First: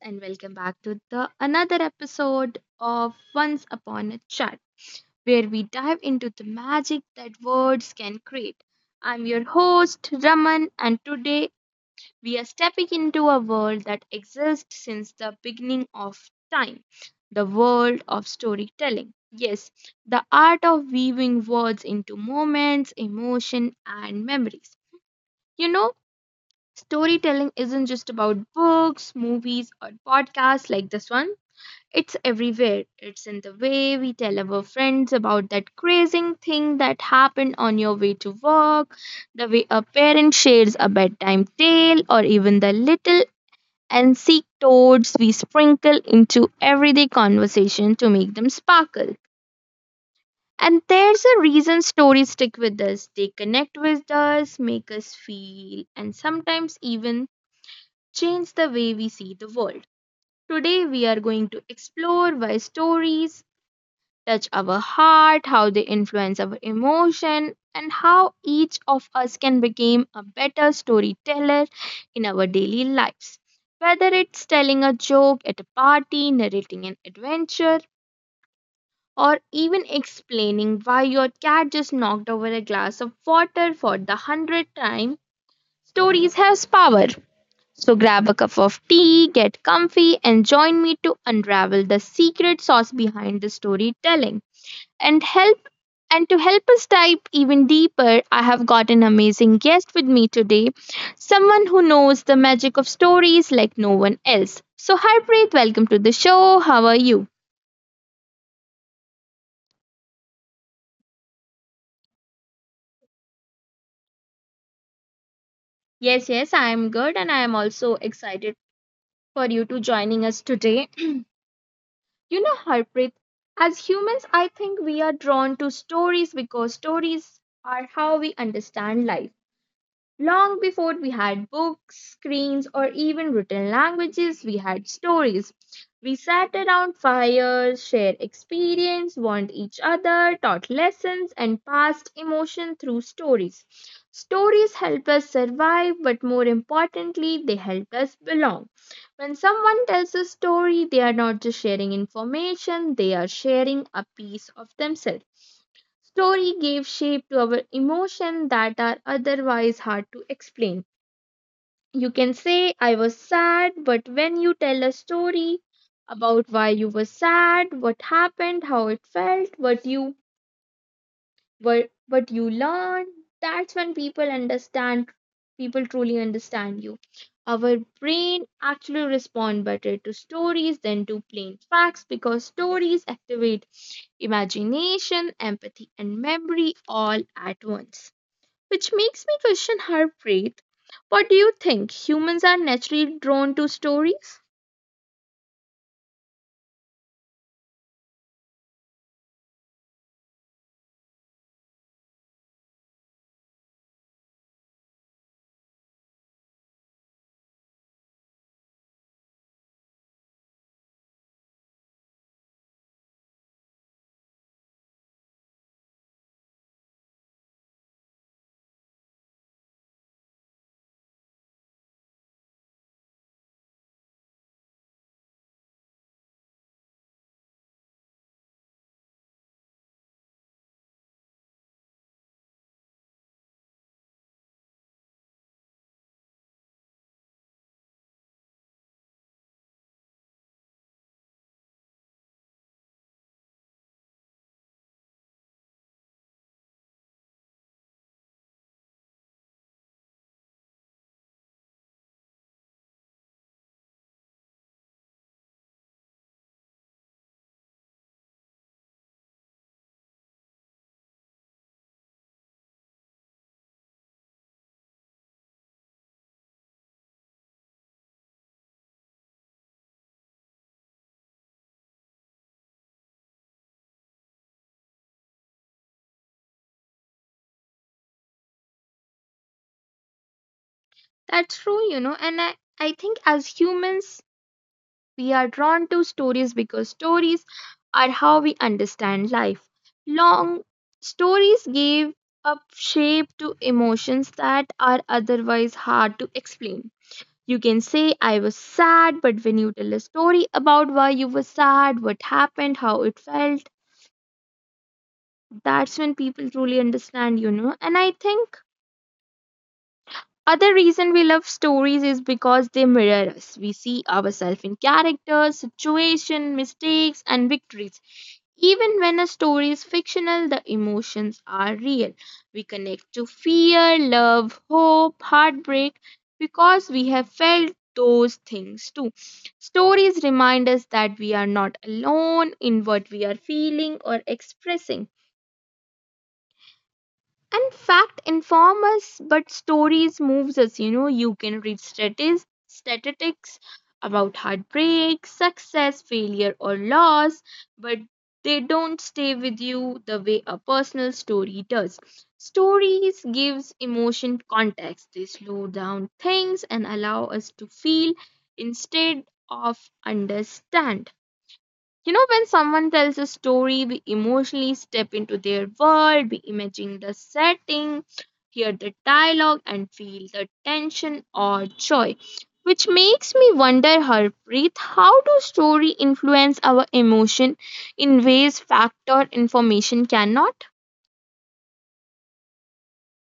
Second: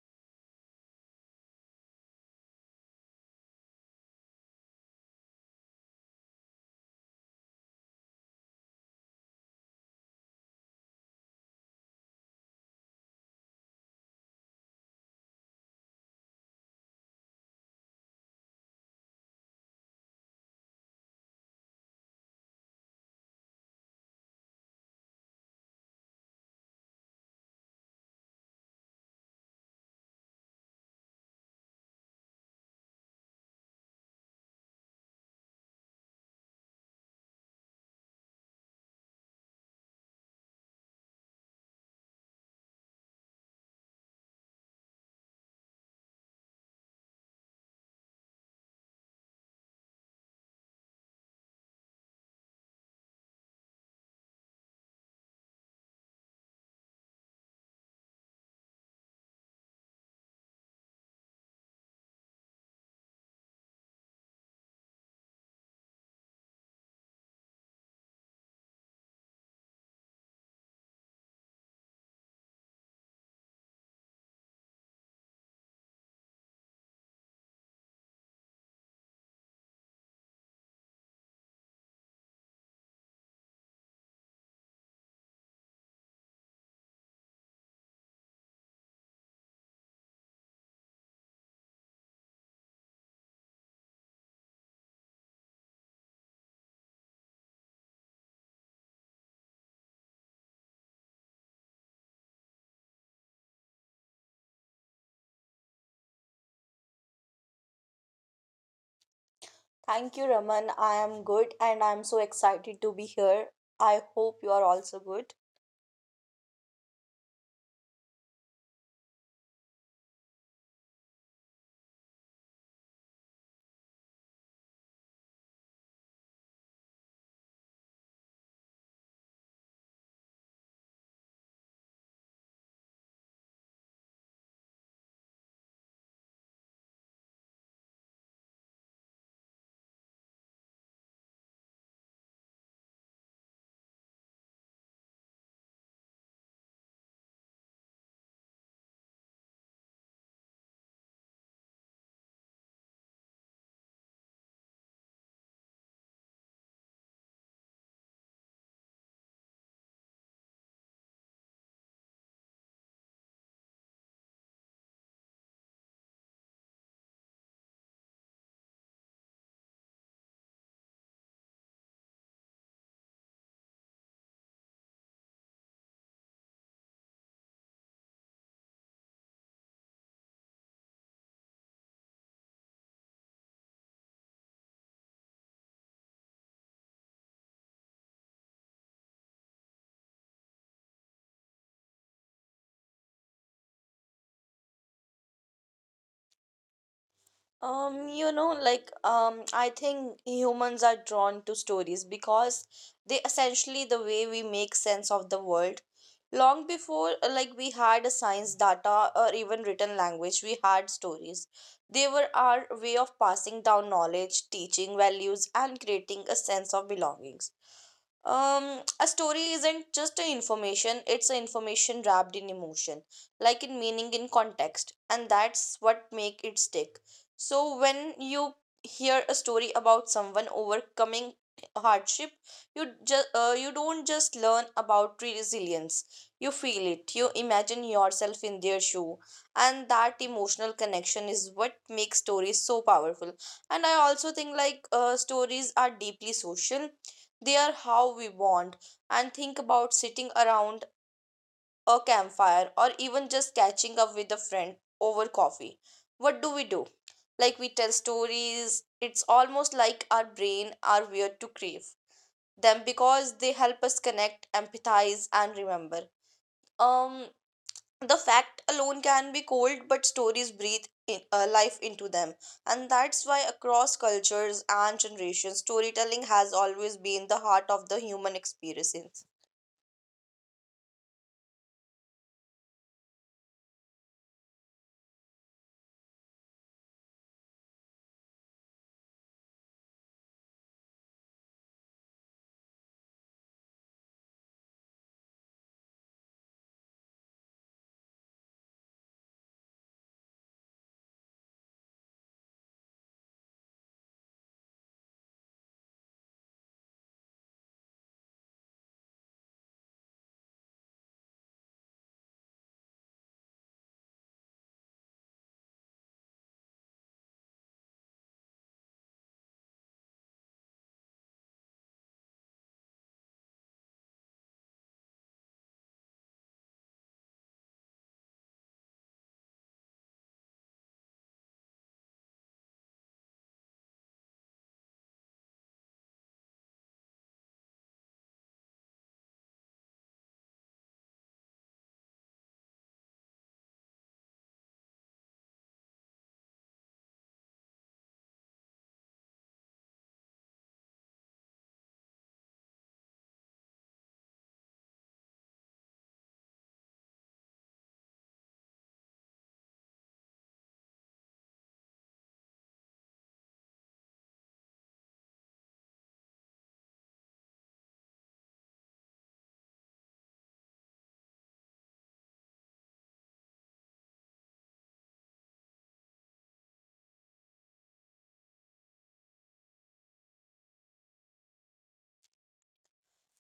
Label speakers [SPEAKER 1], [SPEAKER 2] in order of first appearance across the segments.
[SPEAKER 1] and welcome back to the another episode of Once Upon a Chat, where we dive into the magic that words can create. I'm your host, Raman, and today we are stepping into a world that exists since the beginning of time, the world of storytelling. Yes, the art of weaving words into moments, emotion, and memories. You know, storytelling isn't just about books, movies, or podcasts like this one. It's everywhere. It's in the way we tell our friends about that crazing thing that happened on your way to work, the way a parent shares a bedtime tale, or even the little anecdotes we sprinkle into everyday conversation to make them sparkle. And there's a reason stories stick with us. They connect with us, make us feel, and sometimes even change the way we see the world. Today, we are going to explore why stories touch our heart, how they influence our emotion, and how each of us can become a better storyteller in our daily lives. Whether it's telling a joke at a party, narrating an adventure, or even explaining why your cat just knocked over a glass of water for the hundredth time, stories have power. So grab a cup of tea, get comfy, and join me to unravel the secret sauce behind the storytelling. And help and to help us dive even deeper, I have got an amazing guest with me today, someone who knows the magic of stories like no one else. So Harpreet, welcome to the show. How are you?
[SPEAKER 2] Thank you, Raman. I am good and I'm so excited to be here. I hope you are also good.
[SPEAKER 1] Yes, yes, I am good and I am also excited for you to joining us today. You know, Harpreet, as humans, I think we are drawn to stories because stories are how we understand life. Long before we had books, screens, or even written languages, we had stories. We sat around fires, shared experience, warned each other, taught lessons, and passed emotion through stories. Stories help us survive, but more importantly, they help us belong. When someone tells a story, they are not just sharing information, they are sharing a piece of themselves. Story gave shape to our emotions that are otherwise hard to explain. You can say, I was sad, but when you tell a story about why you were sad, what happened, how it felt, what you learn, that's when people truly understand you. Our brain actually respond better to stories than to plain facts, because stories activate imagination, empathy, and memory all at once, which makes me question her, what do you think, humans are naturally drawn to stories?
[SPEAKER 2] I think humans are drawn to stories because they essentially the way we make sense of the world. Long before, we had a science data or even written language, we had stories. They were our way of passing down knowledge, teaching values, and creating a sense of belongings. A story isn't just a information. It's a information wrapped in emotion, like in meaning, in context, and that's what make it stick. So when you hear a story about someone overcoming hardship, you just you don't just learn about resilience, you feel it, you imagine yourself in their shoe, and that emotional connection is what makes stories so powerful. And I also think like stories are deeply social, they are how we bond. And think about sitting around a campfire or even just catching up with a friend over coffee. What do we do? Like we tell stories. It's almost like our brain are weird to crave them because they help us connect, empathize, and remember. Um, the fact alone can be cold, but stories breathe in, life into them, and that's why across cultures and generations, storytelling has always been the heart of the human experience.
[SPEAKER 1] That's true, and I think, as humans, we are drawn to stories because stories are how we understand life. Long Stories give a shape to emotions that are otherwise hard to explain. You can say, I was sad, but when you tell a story about why you were sad, what happened, how it felt, that's when people truly understand. And I think other reason we love stories is because they mirror us. We see ourselves in characters, situation, mistakes and victories. Even when a story is fictional, the emotions are real. We connect to fear, love, hope, heartbreak, because we have felt those things too. Stories remind us that we are not alone in what we are feeling or expressing. And fact inform us, but stories moves us. You know, you can read statistics about heartbreak, success, failure, or loss, but they don't stay with you the way a personal story does. Stories gives emotion context. They slow down things and allow us to feel instead of understand. You know, when someone tells a story, we emotionally step into their world, we imagine the setting, hear the dialogue, and feel the tension or joy. Which makes me wonder, Harpreet, how do story influence our emotion in ways fact or information cannot?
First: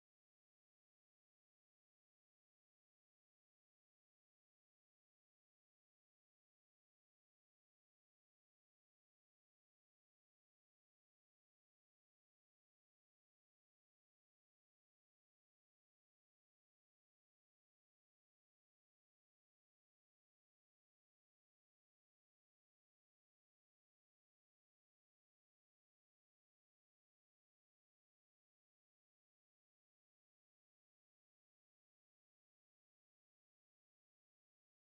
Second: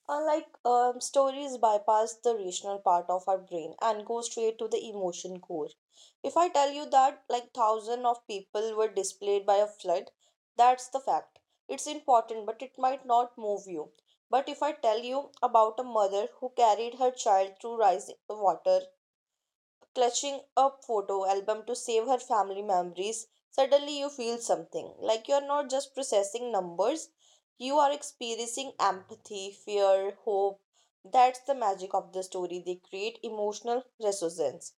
[SPEAKER 2] Unlike stories bypass the rational part of our brain and go straight to the emotion core. If I tell you that like thousand of people were displaced by a flood, that's the fact. It's important, but it might not move you. But if I tell you about a mother who carried her child through rising water, clutching a photo album to save her family memories, suddenly you feel something. Like you're not just processing numbers, you are experiencing empathy, fear, hope. That's the magic of the story. They create emotional resonance.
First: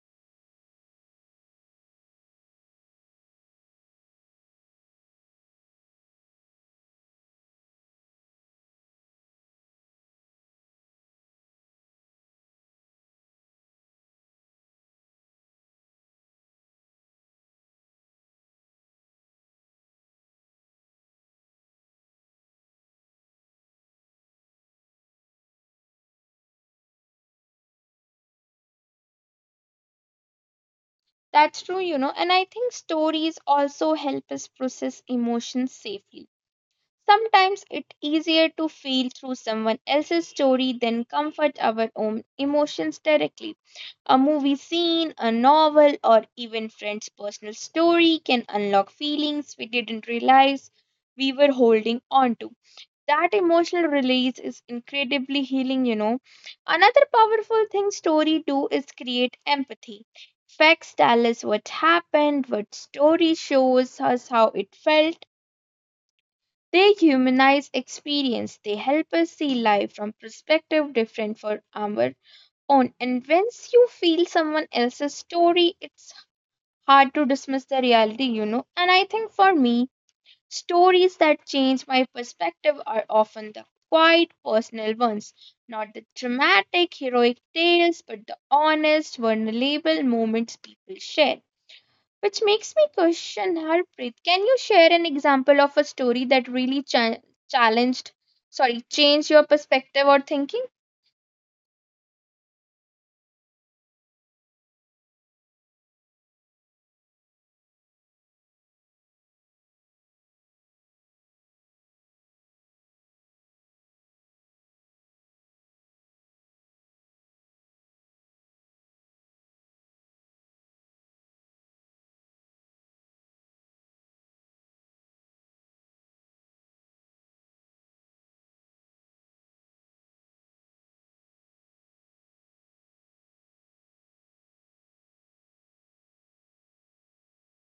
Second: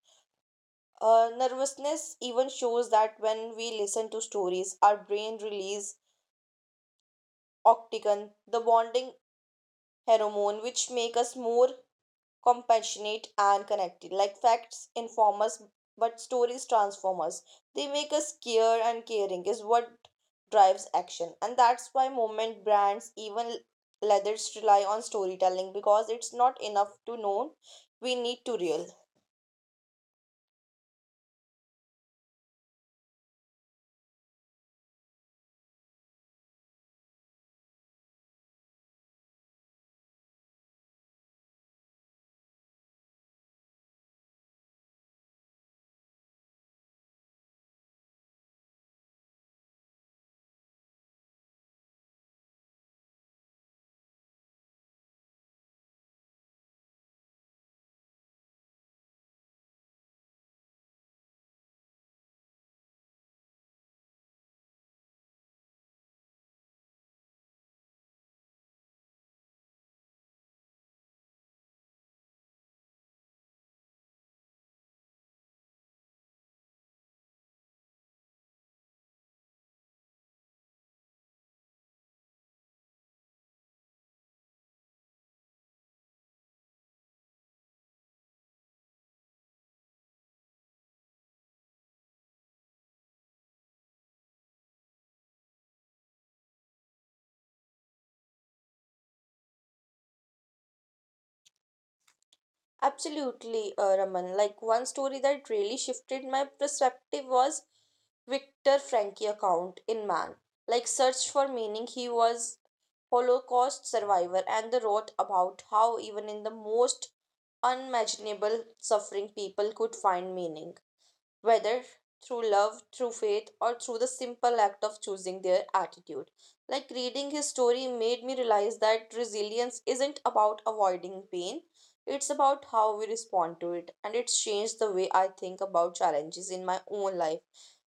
[SPEAKER 2] Nervousness even shows that when we listen to stories, our brain release oxytocin, the bonding hormone, which make us more compassionate and connected. Like facts inform us, but stories transform us. They make us care, and caring is what drives action. And that's why movement brands, even leathers, rely on storytelling because it's not enough to know. We need to real.
[SPEAKER 1] That's true, and I think stories also help us process emotions safely. Sometimes it's easier to feel through someone else's story than comfort our own emotions directly. A movie scene, a novel, or even friend's personal story can unlock feelings we didn't realize we were holding on to. That emotional release is incredibly healing. Another powerful thing story do is create empathy. Facts tell us what happened, what story shows us how it felt, they humanize experience. They help us see life from perspective different from our own. And once you feel someone else's story, it's hard to dismiss the reality. And I think for me, stories that change my perspective are often the quiet personal ones, not the dramatic heroic tales, but the honest, vulnerable moments people share, which makes me question, Harpreet. Can you share an example of a story that really challenged, changed your perspective or thinking?
[SPEAKER 2] Absolutely, Raman. Like one story that really shifted my perspective was Victor Frankie account in Man. Like search for meaning, he was Holocaust survivor and they wrote about how even in the most unimaginable suffering people could find meaning, whether through love, through faith, or through the simple act of choosing their attitude. Like reading his story made me realize that resilience isn't about avoiding pain, it's about how we respond to it, and it's changed the way I think about challenges in my own life.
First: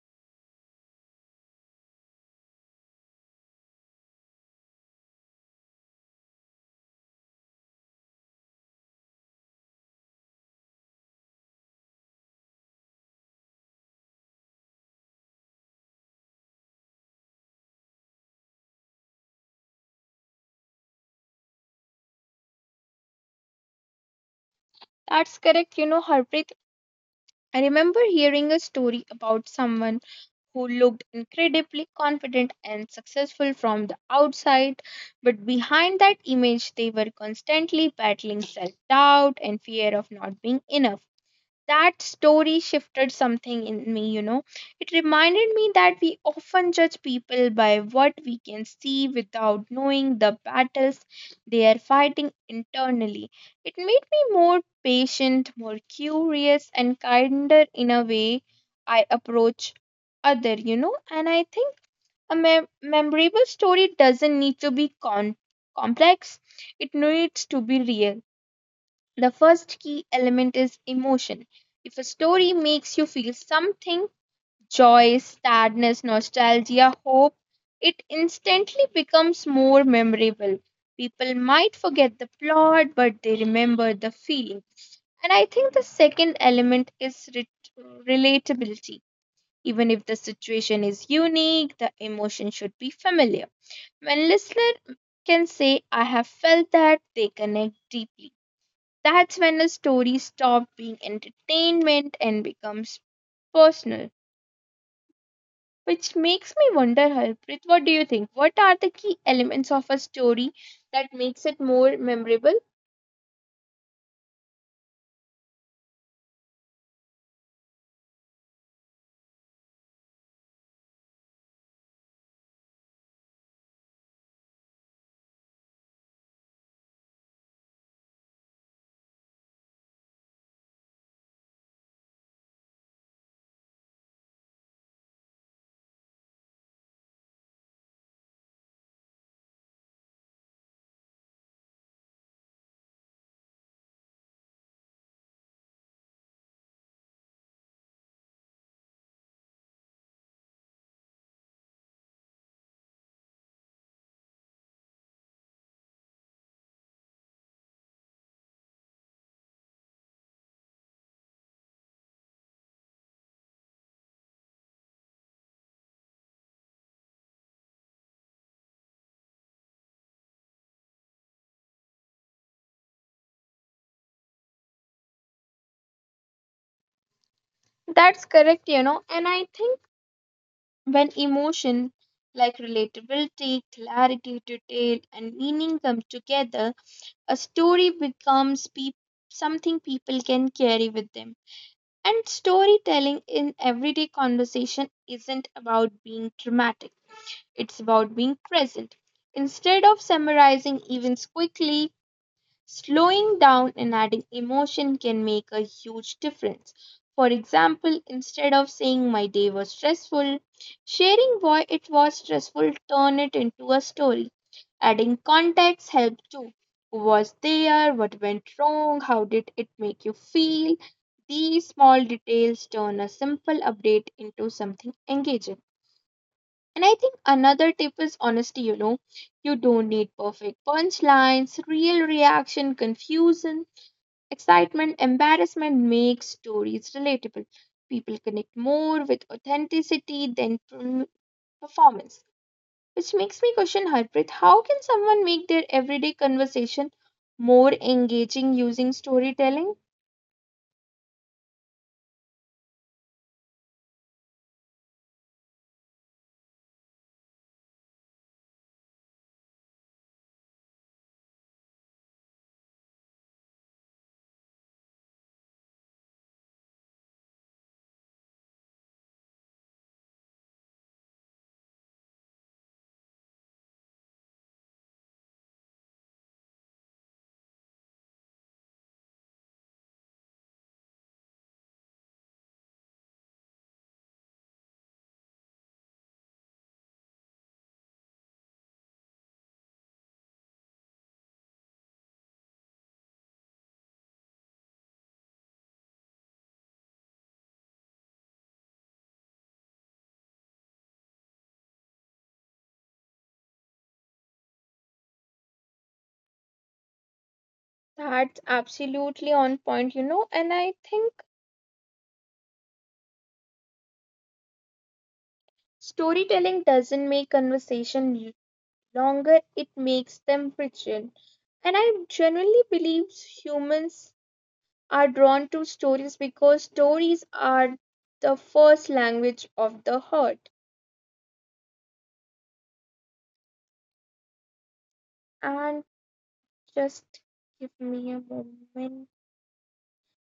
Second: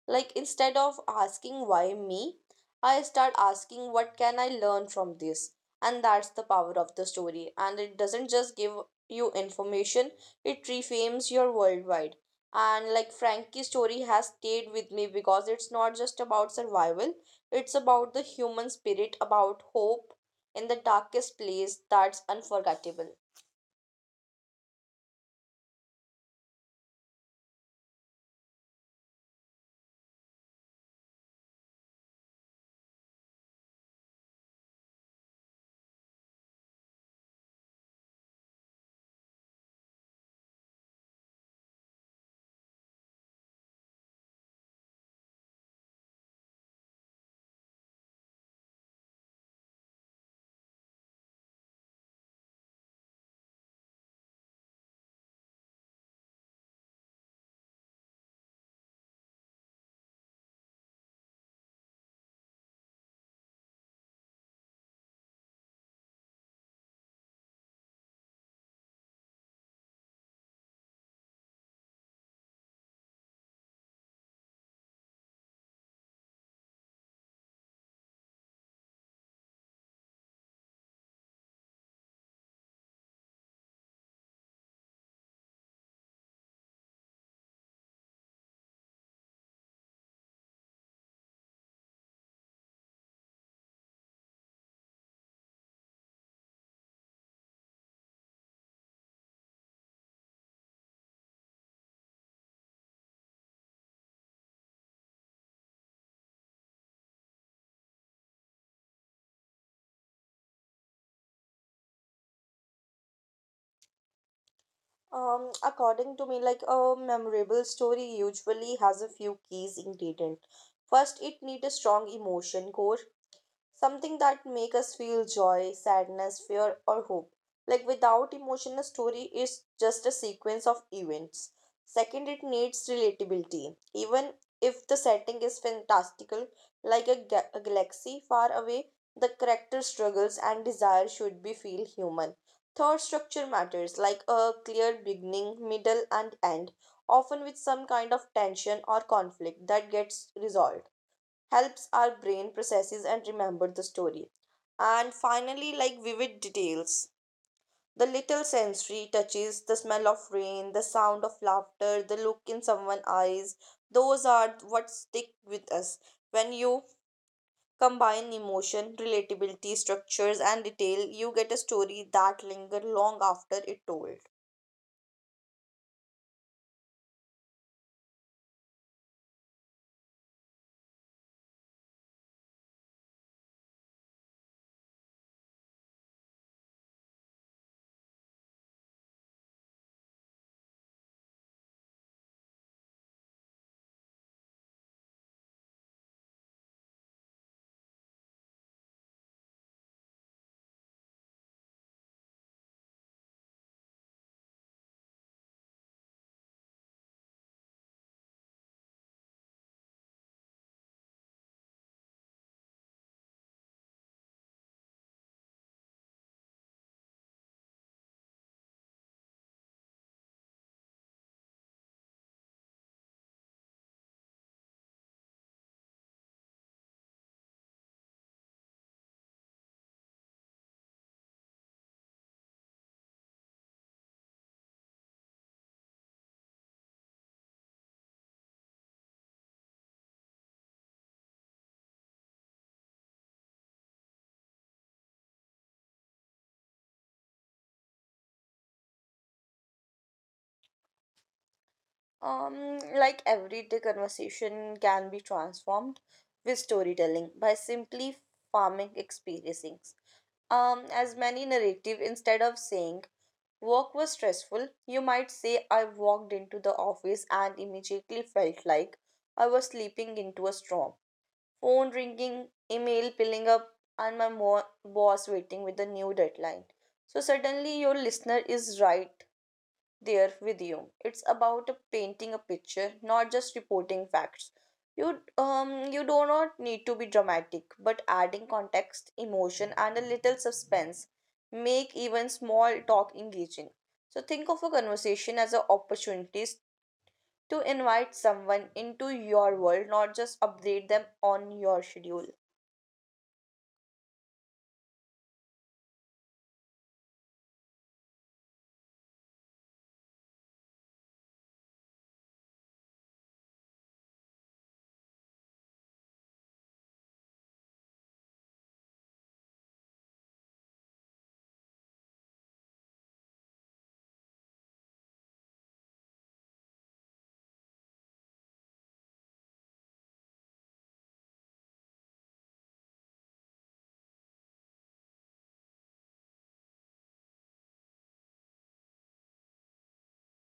[SPEAKER 2] Like instead of asking why me, I start asking what can I learn from this? And that's the power of the story. And it doesn't just give you information, it reframes your worldwide. And like Frankie's story has stayed with me because it's not just about survival, it's about the human spirit, about hope in the darkest place. That's unforgettable.
[SPEAKER 1] That's correct. You know, Harpreet, I remember hearing a story about someone who looked incredibly confident and successful from the outside, but behind that image, they were constantly battling self doubt and fear of not being enough. That story shifted something in me. It reminded me that we often judge people by what we can see without knowing the battles they are fighting internally. It made me more patient, more curious, and kinder in a way I approach other. And I think a memorable story doesn't need to be complex. It needs to be real. The first key element is emotion. If a story makes you feel something, joy, sadness, nostalgia, hope, it instantly becomes more memorable. People might forget the plot, but they remember the feeling. And I think the second element is relatability. Even if the situation is unique, the emotion should be familiar. When listener can say, I have felt that, they connect deeply. That's when a story stops being entertainment and becomes personal. Which makes me wonder, Harpreet, what do you think? What are the key elements of a story that makes it more memorable?
[SPEAKER 2] According to me, like a memorable story usually has a few keys ingredient. First, it need a strong emotion core, something that make us feel joy, sadness, fear, or hope. Like without emotion, a story is just a sequence of events. Second, it needs relatability. Even if the setting is fantastical, like a a galaxy far away, the character struggles and desire should be feel human. Third, structure matters. Like a clear beginning, middle, and end, often with some kind of tension or conflict that gets resolved, helps our brain processes and remember the story. And finally, like vivid details. The little sensory touches, the smell of rain, the sound of laughter, the look in someone's eyes, those are what stick with us. When you combine emotion, relatability, structures, and detail, you get a story that lingers long after it told.
[SPEAKER 1] That's correct. And I think when emotion, like relatability, clarity, detail, and meaning come together, a story becomes peop something people can carry with them. And storytelling in everyday conversation isn't about being dramatic. It's about being present. Instead of summarizing events quickly, slowing down and adding emotion can make a huge difference. For example, instead of saying my day was stressful, sharing why it was stressful, turn it into a story. Adding context helps too. Who was there? What went wrong? How did it make you feel? These small details turn a simple update into something engaging. And I think another tip is honesty, you know. You don't need perfect punchlines, real reaction, confusion, excitement, embarrassment makes stories relatable. People connect more with authenticity than performance. Which makes me question, Harpreet, how can someone make their everyday conversation more engaging using storytelling?
[SPEAKER 2] Like everyday conversation can be transformed with storytelling by simply farming experiences. As many narrative, instead of saying work was stressful, you might say I walked into the office and immediately felt like I was sleeping into a storm. Phone ringing, email piling up, and my boss waiting with a new deadline. So suddenly your listener is right there with you. It's about painting a picture, not just reporting facts. You you do not need to be dramatic, but adding context, emotion, and a little suspense make even small talk engaging. So think of a conversation as an opportunity to invite someone into your world, not just update them on your schedule.
[SPEAKER 1] That's absolutely on point, and I think storytelling doesn't make conversation longer, it makes them richer. And I genuinely believe humans are drawn to stories because stories are the first language of the heart. And just give me a moment.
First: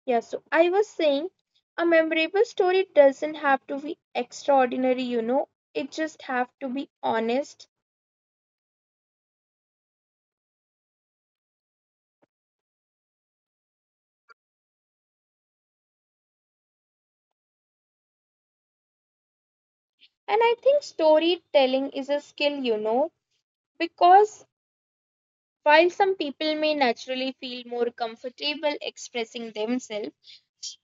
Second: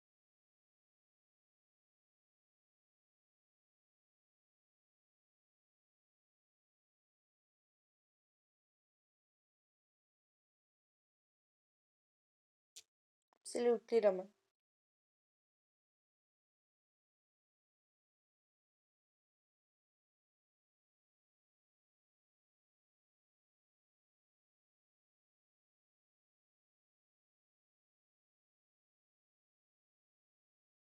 [SPEAKER 1] Yeah, so I was saying a memorable story doesn't have to be extraordinary, it just have to be honest.
[SPEAKER 2] Absolutely, Raman.
[SPEAKER 1] And I think storytelling is a skill, because while some people may naturally feel more comfortable expressing themselves,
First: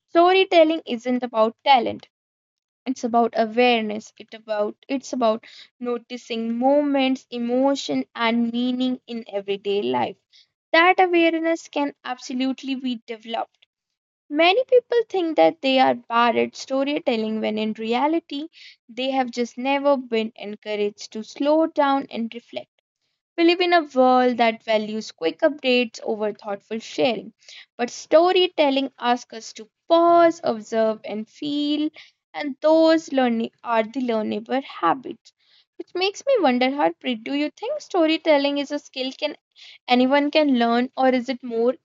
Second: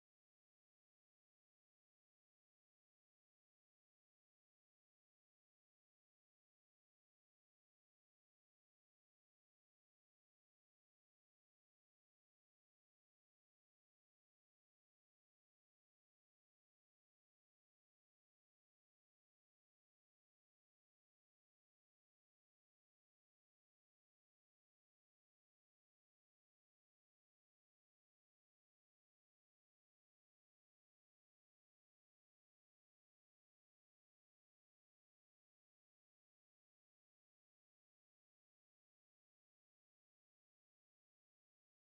[SPEAKER 1] storytelling isn't about talent. It's about awareness. It's about noticing moments, emotion, and meaning in everyday life. That awareness can absolutely be developed. Many people think that they are bad at storytelling when in reality they have just never been encouraged to slow down and reflect. We live in a world that values quick updates over thoughtful sharing, but storytelling asks us to pause, observe, and feel, and those learning are the learnable habits. Which makes me wonder, Harpreet, do you think storytelling is a skill can anyone can learn, or is it more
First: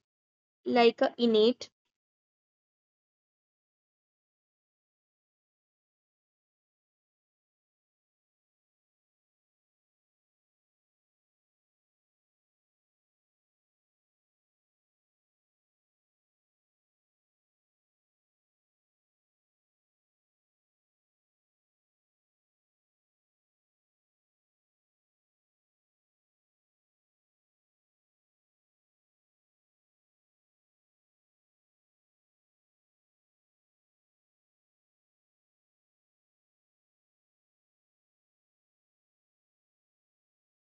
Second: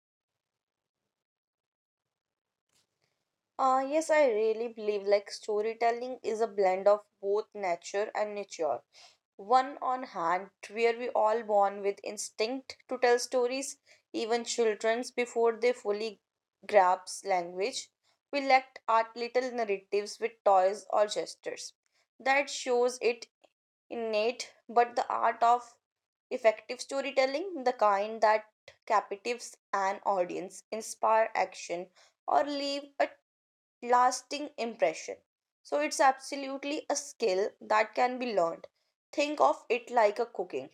[SPEAKER 1] like a innate?
[SPEAKER 2] Yes, I really believe like storytelling is a blend of both nature and nurture. One on hand, where we all born with instinct to tell stories, even children's before they fully grasp language. We lacked art little narratives with toys or gestures. That shows it innate, but the art of effective storytelling, the kind that captivates an audience, inspire action, or leave a lasting impression. So it's absolutely a skill that can be learned. Think of it like a cooking.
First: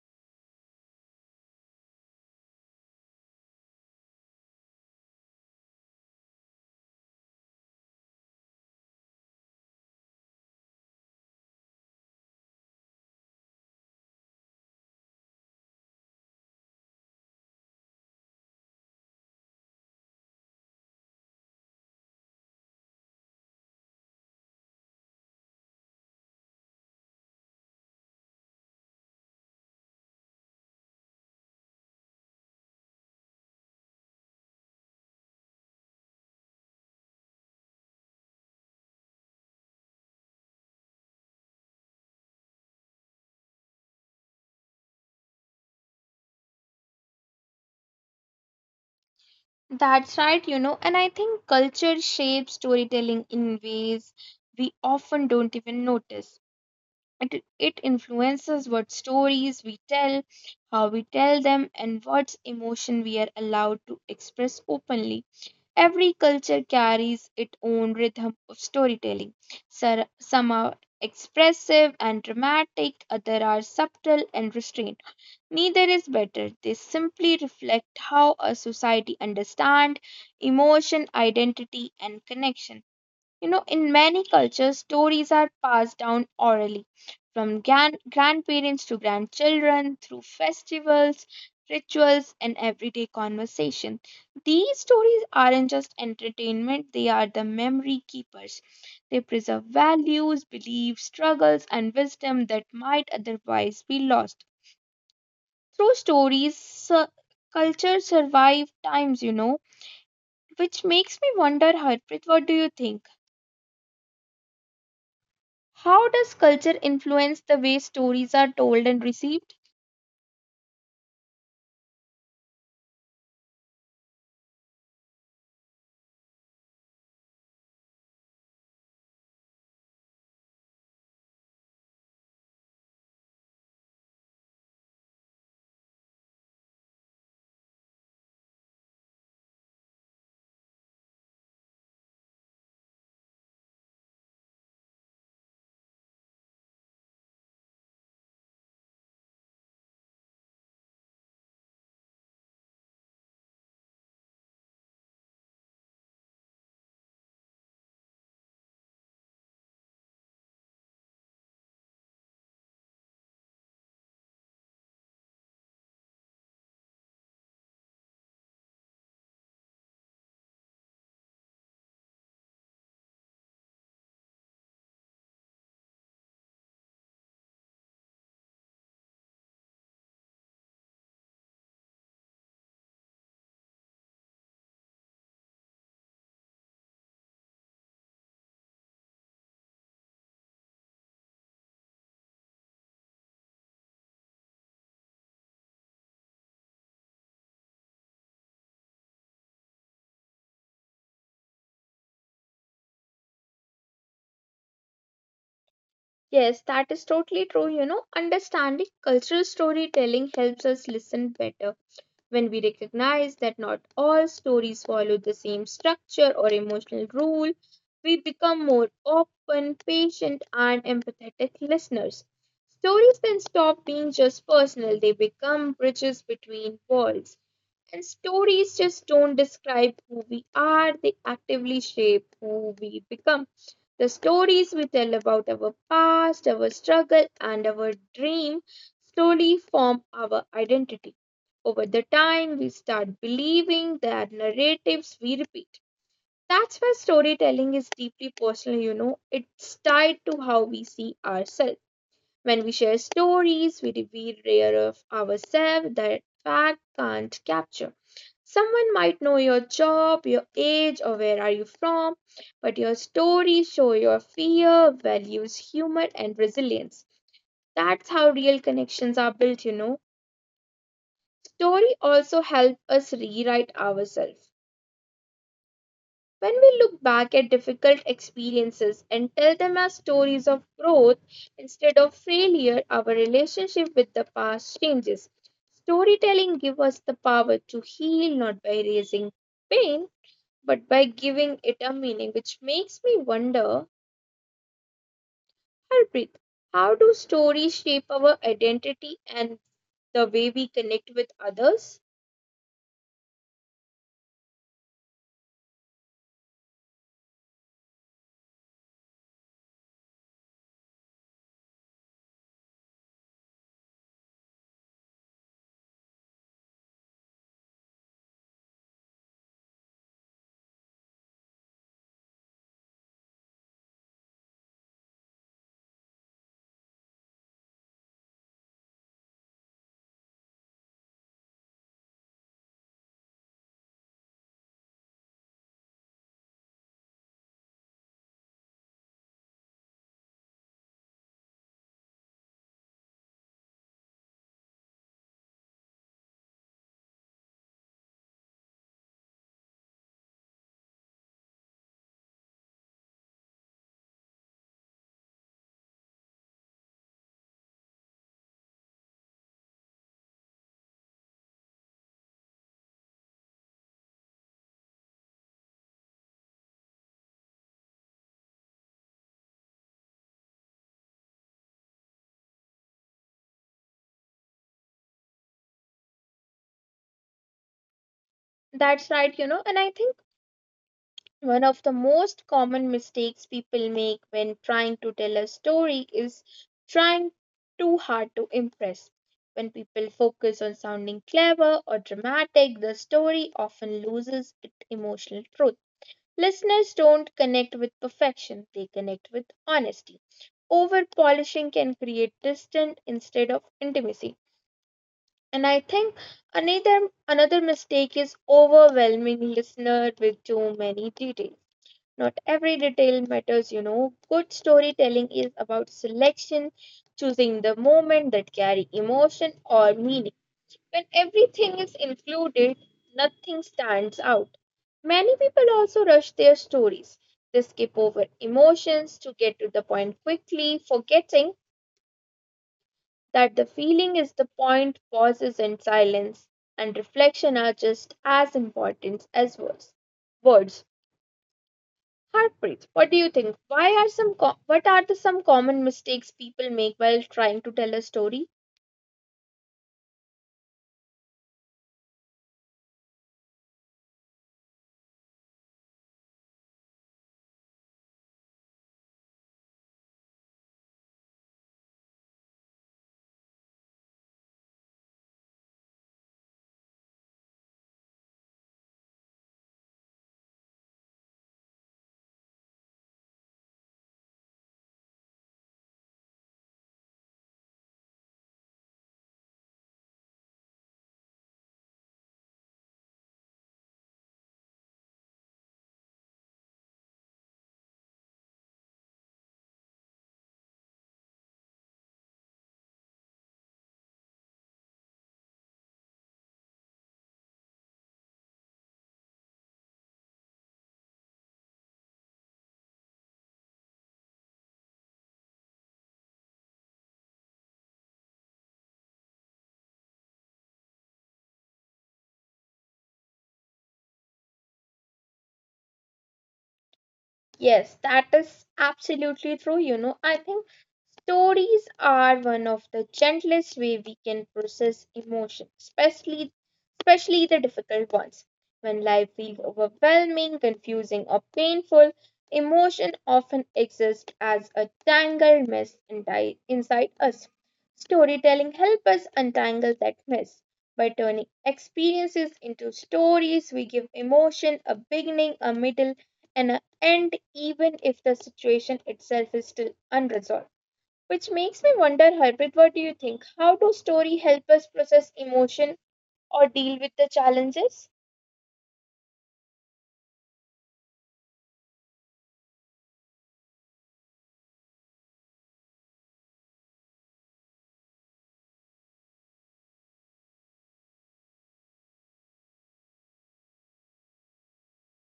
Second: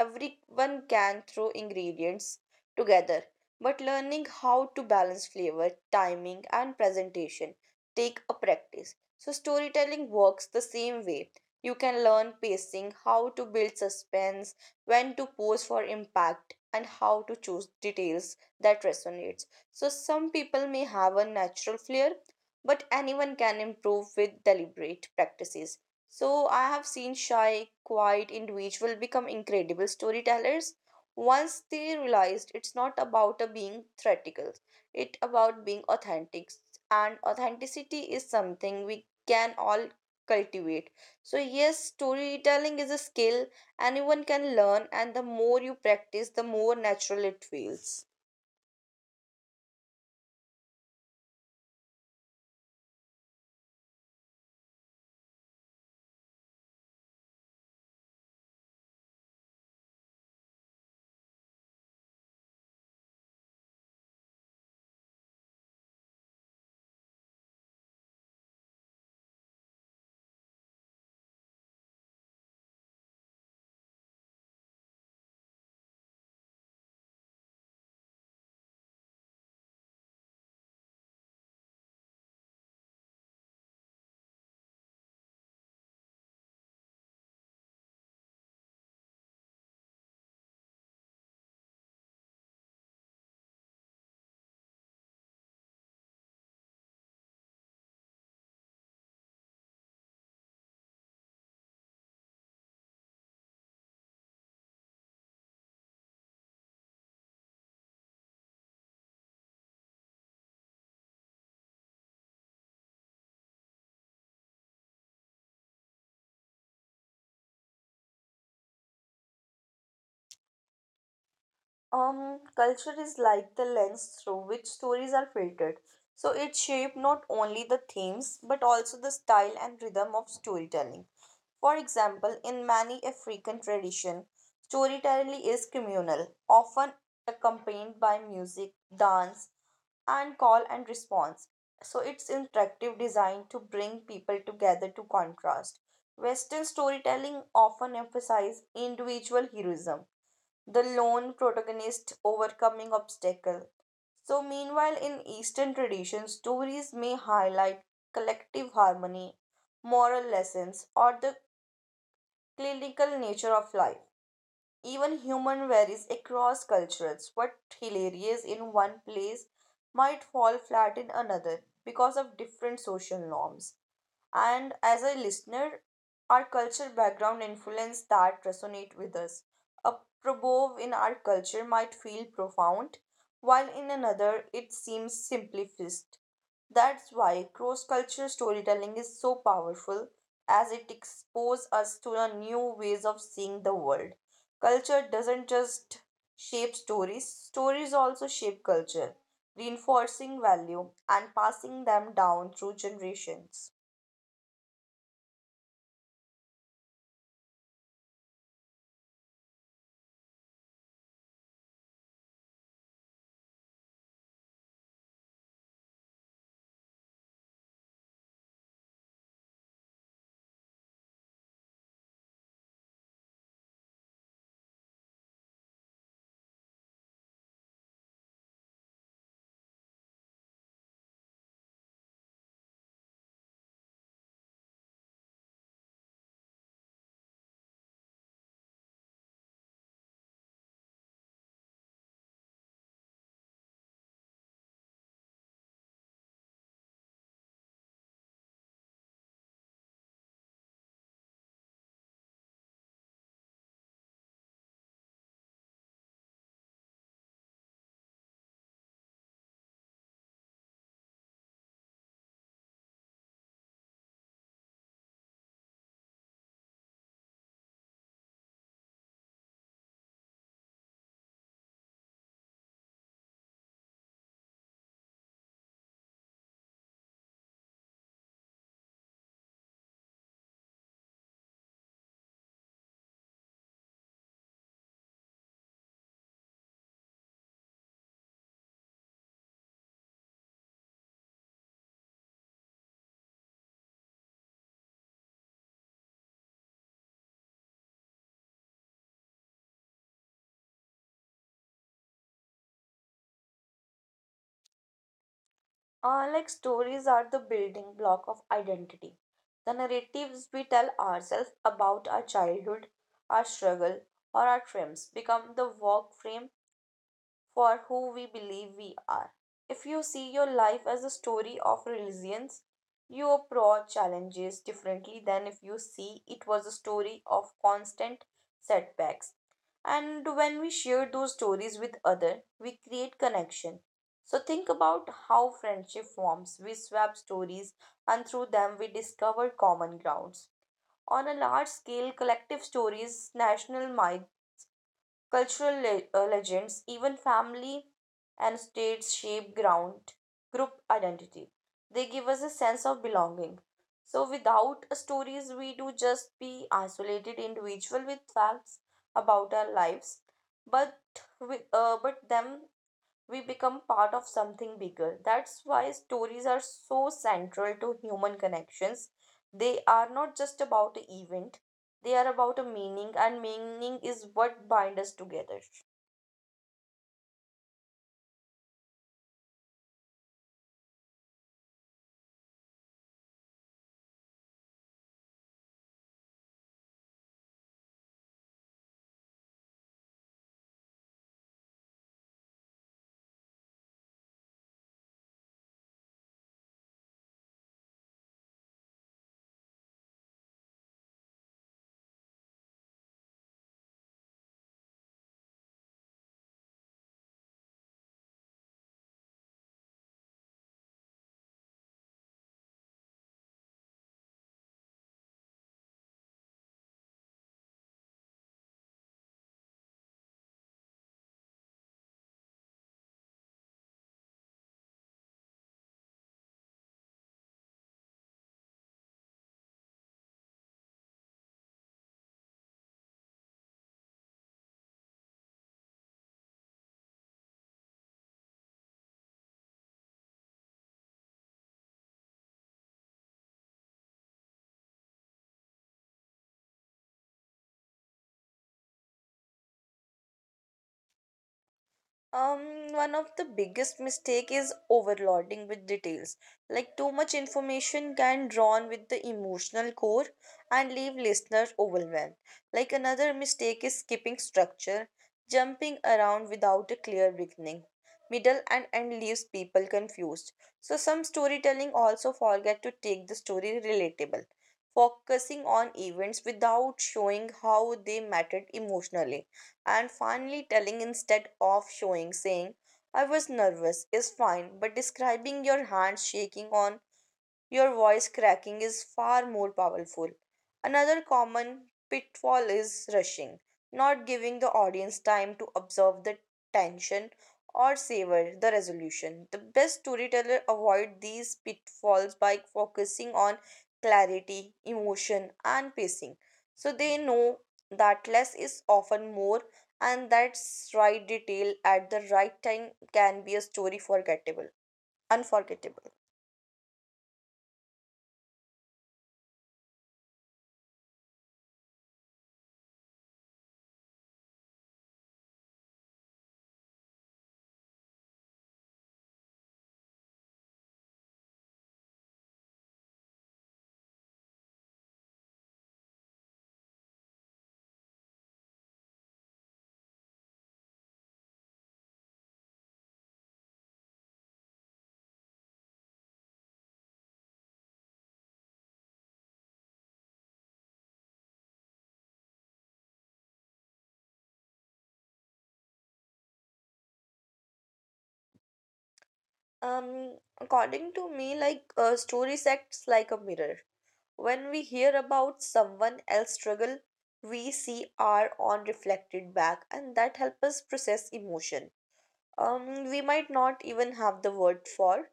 [SPEAKER 2] Everyone can throw ingredients together, but learning how to balance flavor, timing, and presentation take a practice. So storytelling works the same way. You can learn pacing, how to build suspense, when to pose for impact, and how to choose details that resonates. So some people may have a natural flair, but anyone can improve with deliberate practices. So I have seen shy, quiet individuals become incredible storytellers once they realized it's not about a being theatrical, it's about being authentic. And authenticity is something we can all cultivate. So yes, storytelling is a skill anyone can learn, and the more you practice, the more natural it feels.
[SPEAKER 1] That's right, and I think culture shapes storytelling in ways we often don't even notice. It influences what stories we tell, how we tell them, and what emotion we are allowed to express openly. Every culture carries its own rhythm of storytelling. Some are expressive and dramatic, others are subtle and restrained. Neither is better. They simply reflect how a society understands emotion, identity, and connection. You know, in many cultures, stories are passed down orally from grandparents to grandchildren through festivals, rituals, and everyday conversation. These stories aren't just entertainment, they are the memory keepers. They preserve values, beliefs, struggles, and wisdom that might otherwise be lost. Through stories, cultures survive times, which makes me wonder, Harpreet, what do you think? How does culture influence the way stories are told and received?
[SPEAKER 2] Culture is like the lens through which stories are filtered. So it shapes not only the themes but also the style and rhythm of storytelling. For example, in many African tradition, storytelling is communal, often accompanied by music, dance, and call and response. So it's interactive design to bring people together. To contrast, Western storytelling often emphasizes individual heroism, the lone protagonist overcoming obstacle. So meanwhile in eastern traditions, stories may highlight collective harmony, moral lessons, or the clinical nature of life. Even humor varies across cultures. What hilarious in one place might fall flat in another because of different social norms. And as a listener, our culture background influence that resonate with us. A proverb in our culture might feel profound, while in another it seems simplifist. That's why cross-cultural storytelling is so powerful, as it exposes us to a new ways of seeing the world. Culture doesn't just shape stories, stories also shape culture, reinforcing value and passing them down through generations.
[SPEAKER 1] Yes, that is totally true. You know, understanding cultural storytelling helps us listen better when we recognize that not all stories follow the same structure or emotional rule. We become more open, patient, and empathetic listeners. Stories then stop being just personal, they become bridges between worlds. And stories just don't describe who we are, they actively shape who we become. The stories we tell about our past, our struggle, and our dream slowly form our identity. Over the time, we start believing the narratives we repeat. That's why storytelling is deeply personal, It's tied to how we see ourselves. When we share stories, we reveal rare of ourselves that fact can't capture. Someone might know your job, your age, or where are you from, but your stories show your fear, values, humor, and resilience. That's how real connections are built. Story also help us rewrite ourselves. When we look back at difficult experiences and tell them as stories of growth instead of failure, our relationship with the past changes. Storytelling gives us the power to heal not by raising pain but by giving it a meaning, which makes me wonder, Harpreet, how do stories shape our identity and the way we connect with others?
[SPEAKER 2] Like stories are the building block of identity. The narratives we tell ourselves about our childhood, our struggle, or our triumphs become the work frame for who we believe we are. If you see your life as a story of resilience, you approach challenges differently than if you see it was a story of constant setbacks. And when we share those stories with others, we create connection. So think about how friendship forms. We swap stories, and through them we discover common grounds. On a large scale, collective stories, national might, cultural legends, even family and states shape ground group identity. They give us a sense of belonging. So without stories, we do just be isolated individual with facts about our lives, but with but them we become part of something bigger. That's why stories are so central to human connections. They are not just about an event, they are about a meaning, and meaning is what binds us together.
[SPEAKER 1] That's right, and I think one of the most common mistakes people make when trying to tell a story is trying too hard to impress. When people focus on sounding clever or dramatic, the story often loses its emotional truth. Listeners don't connect with perfection, they connect with honesty. Over polishing can create distance instead of intimacy. And I think another mistake is overwhelming listener with too many details. Not every detail matters. Good storytelling is about selection, choosing the moment that carry emotion or meaning. When everything is included, nothing stands out. Many people also rush their stories. They skip over emotions to get to the point quickly, forgetting that the feeling is the point, pauses and silence and reflection are just as important as words. Words. Harpreet, what do you think? Why are some what are the some common mistakes people make while trying to tell a story?
[SPEAKER 2] One of the biggest mistake is overloading with details. Like too much information can drown with the emotional core and leave listeners overwhelmed. Like another mistake is skipping structure. Jumping around without a clear beginning, middle, and end leaves people confused. So some storytelling also forget to take the story relatable, focusing on events without showing how they mattered emotionally. And finally, telling instead of showing. Saying I was nervous is fine, but describing your hands shaking on your voice cracking is far more powerful. Another common pitfall is rushing, not giving the audience time to observe the tension or savor the resolution. The best storyteller avoid these pitfalls by focusing on clarity, emotion, and pacing. So they know that less is often more, and that's right detail at the right time can be a story forgettable unforgettable.
[SPEAKER 1] Yes, that is absolutely true. You know, I think stories are one of the gentlest way we can process emotion, especially the difficult ones. When life feels overwhelming, confusing, or painful, emotion often exists as a tangled mess inside us. Storytelling helps us untangle that mess. By turning experiences into stories, we give emotion a beginning, a middle, and an and even if the situation itself is still unresolved. Which makes me wonder, Harpreet, what do you think? How do story help us process emotion or deal with the challenges?
[SPEAKER 2] Um, According to me, like a story acts like a mirror. When we hear about someone else's struggle, we see our own reflected back, and that helps us process emotion we might not even have the word for.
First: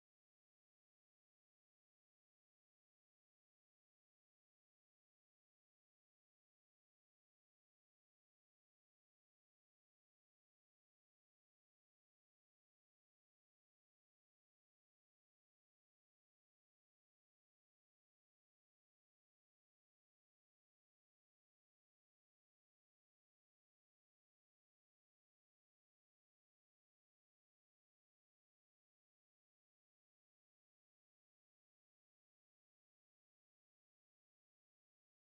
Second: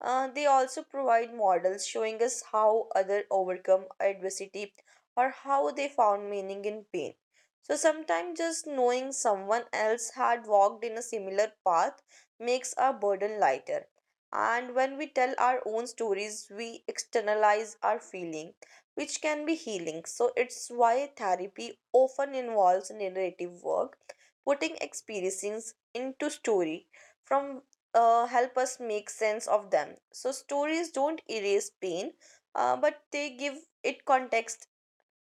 [SPEAKER 2] They also provide models, showing us how others overcome adversity or how they found meaning in pain. So sometimes just knowing someone else had walked in a similar path makes our burden lighter. And when we tell our own stories, we externalize our feeling, which can be healing. So it's why therapy often involves narrative work, putting experiences into story from help us make sense of them. So stories don't erase pain, but they give it context,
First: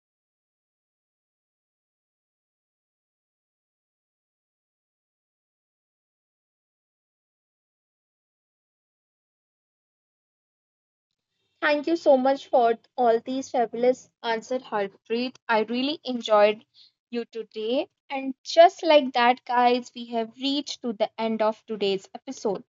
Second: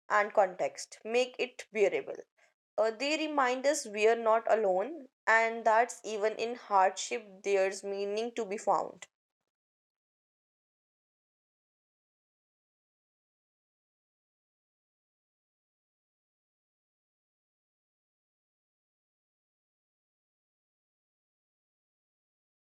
[SPEAKER 2] and context make it bearable. They remind us we are not alone, and that's even in hardship there's meaning to be found.
[SPEAKER 1] Thank you so much for all these fabulous answers, Harpreet. I really enjoyed you today. And just like that, guys, we have reached to the end of today's episode,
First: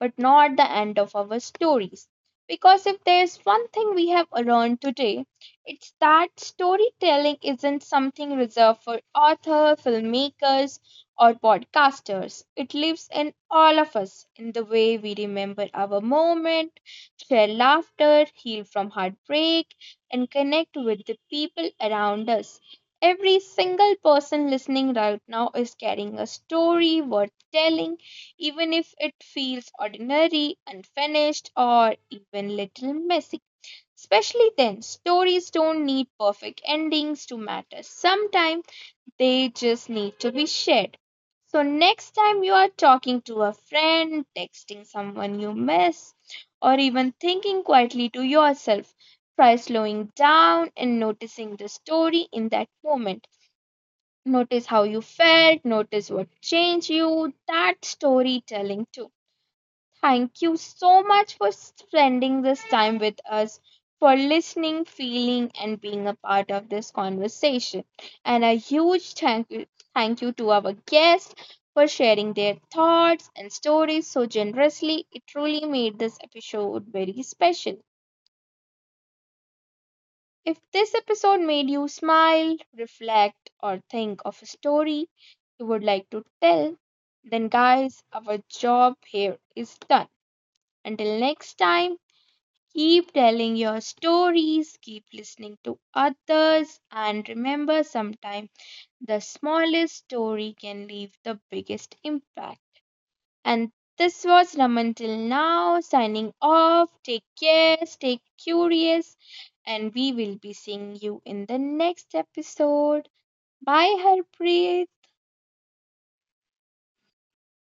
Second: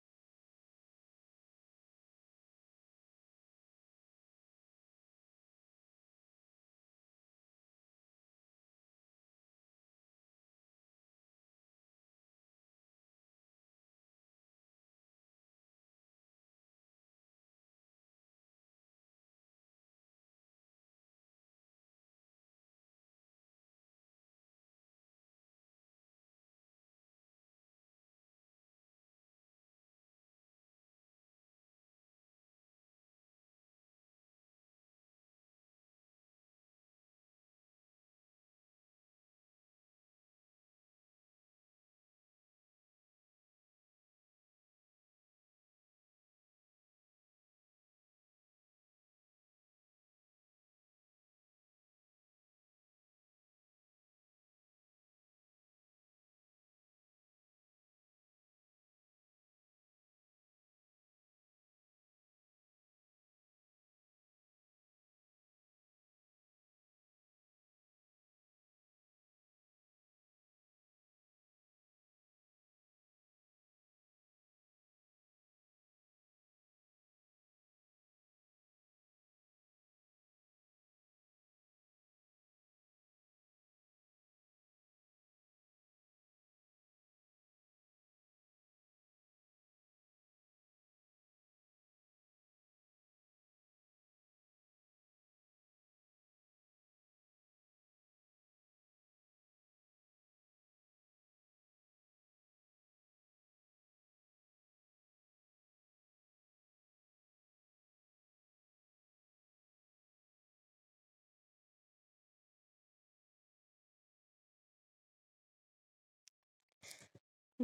[SPEAKER 1] but not the end of our stories. Because if there's one thing we have learned today, it's that storytelling isn't something reserved for authors, filmmakers, or podcasters. It lives in all of us in the way we remember our moment share laughter, heal from heartbreak, and connect with the people around us. Every single person listening right now is carrying a story worth telling, even if it feels ordinary, unfinished, or even little messy. Especially then, stories don't need perfect endings to matter. Sometimes they just need to be shared. So, next time you are talking to a friend, texting someone you miss, or even thinking quietly to yourself, try slowing down and noticing the story in that moment. Notice how you felt, notice what changed you. That storytelling, too. Thank you so much for spending this time with us, for listening, feeling, and being a part of this conversation. And a huge thank you to our guests for sharing their thoughts and stories so generously. It truly made this episode very special. If this episode made you smile, reflect, or think of a story you would like to tell, then, guys, our job here is done. Until next time, keep telling your stories, keep listening to others, and remember sometimes the smallest story can leave the biggest impact. And this was Raman till now, signing off. Take care, stay curious, and we will be seeing you in the next episode. Bye, Harpreet.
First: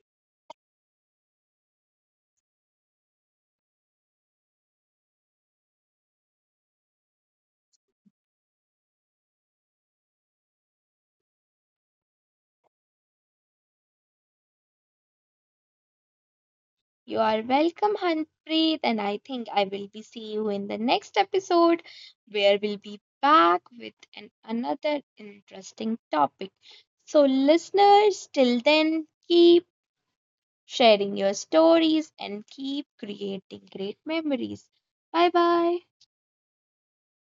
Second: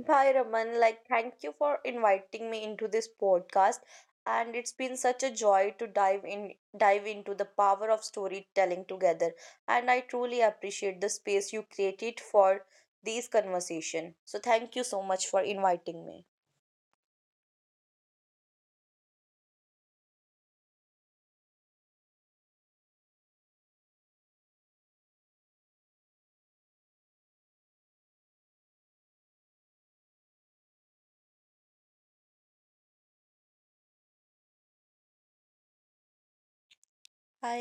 [SPEAKER 2] Hi Raman, like thank you for inviting me into this podcast, and it's been such a joy to dive into the power of storytelling together, and I truly appreciate the space you created for these conversation. So thank you so much for inviting me.
[SPEAKER 1] You are welcome, Hanpreet, and I think I will be see you in the next episode where we'll be back with an another interesting topic. So listeners, till then keep sharing your stories and keep creating great memories. Bye bye.
[SPEAKER 2] Bye.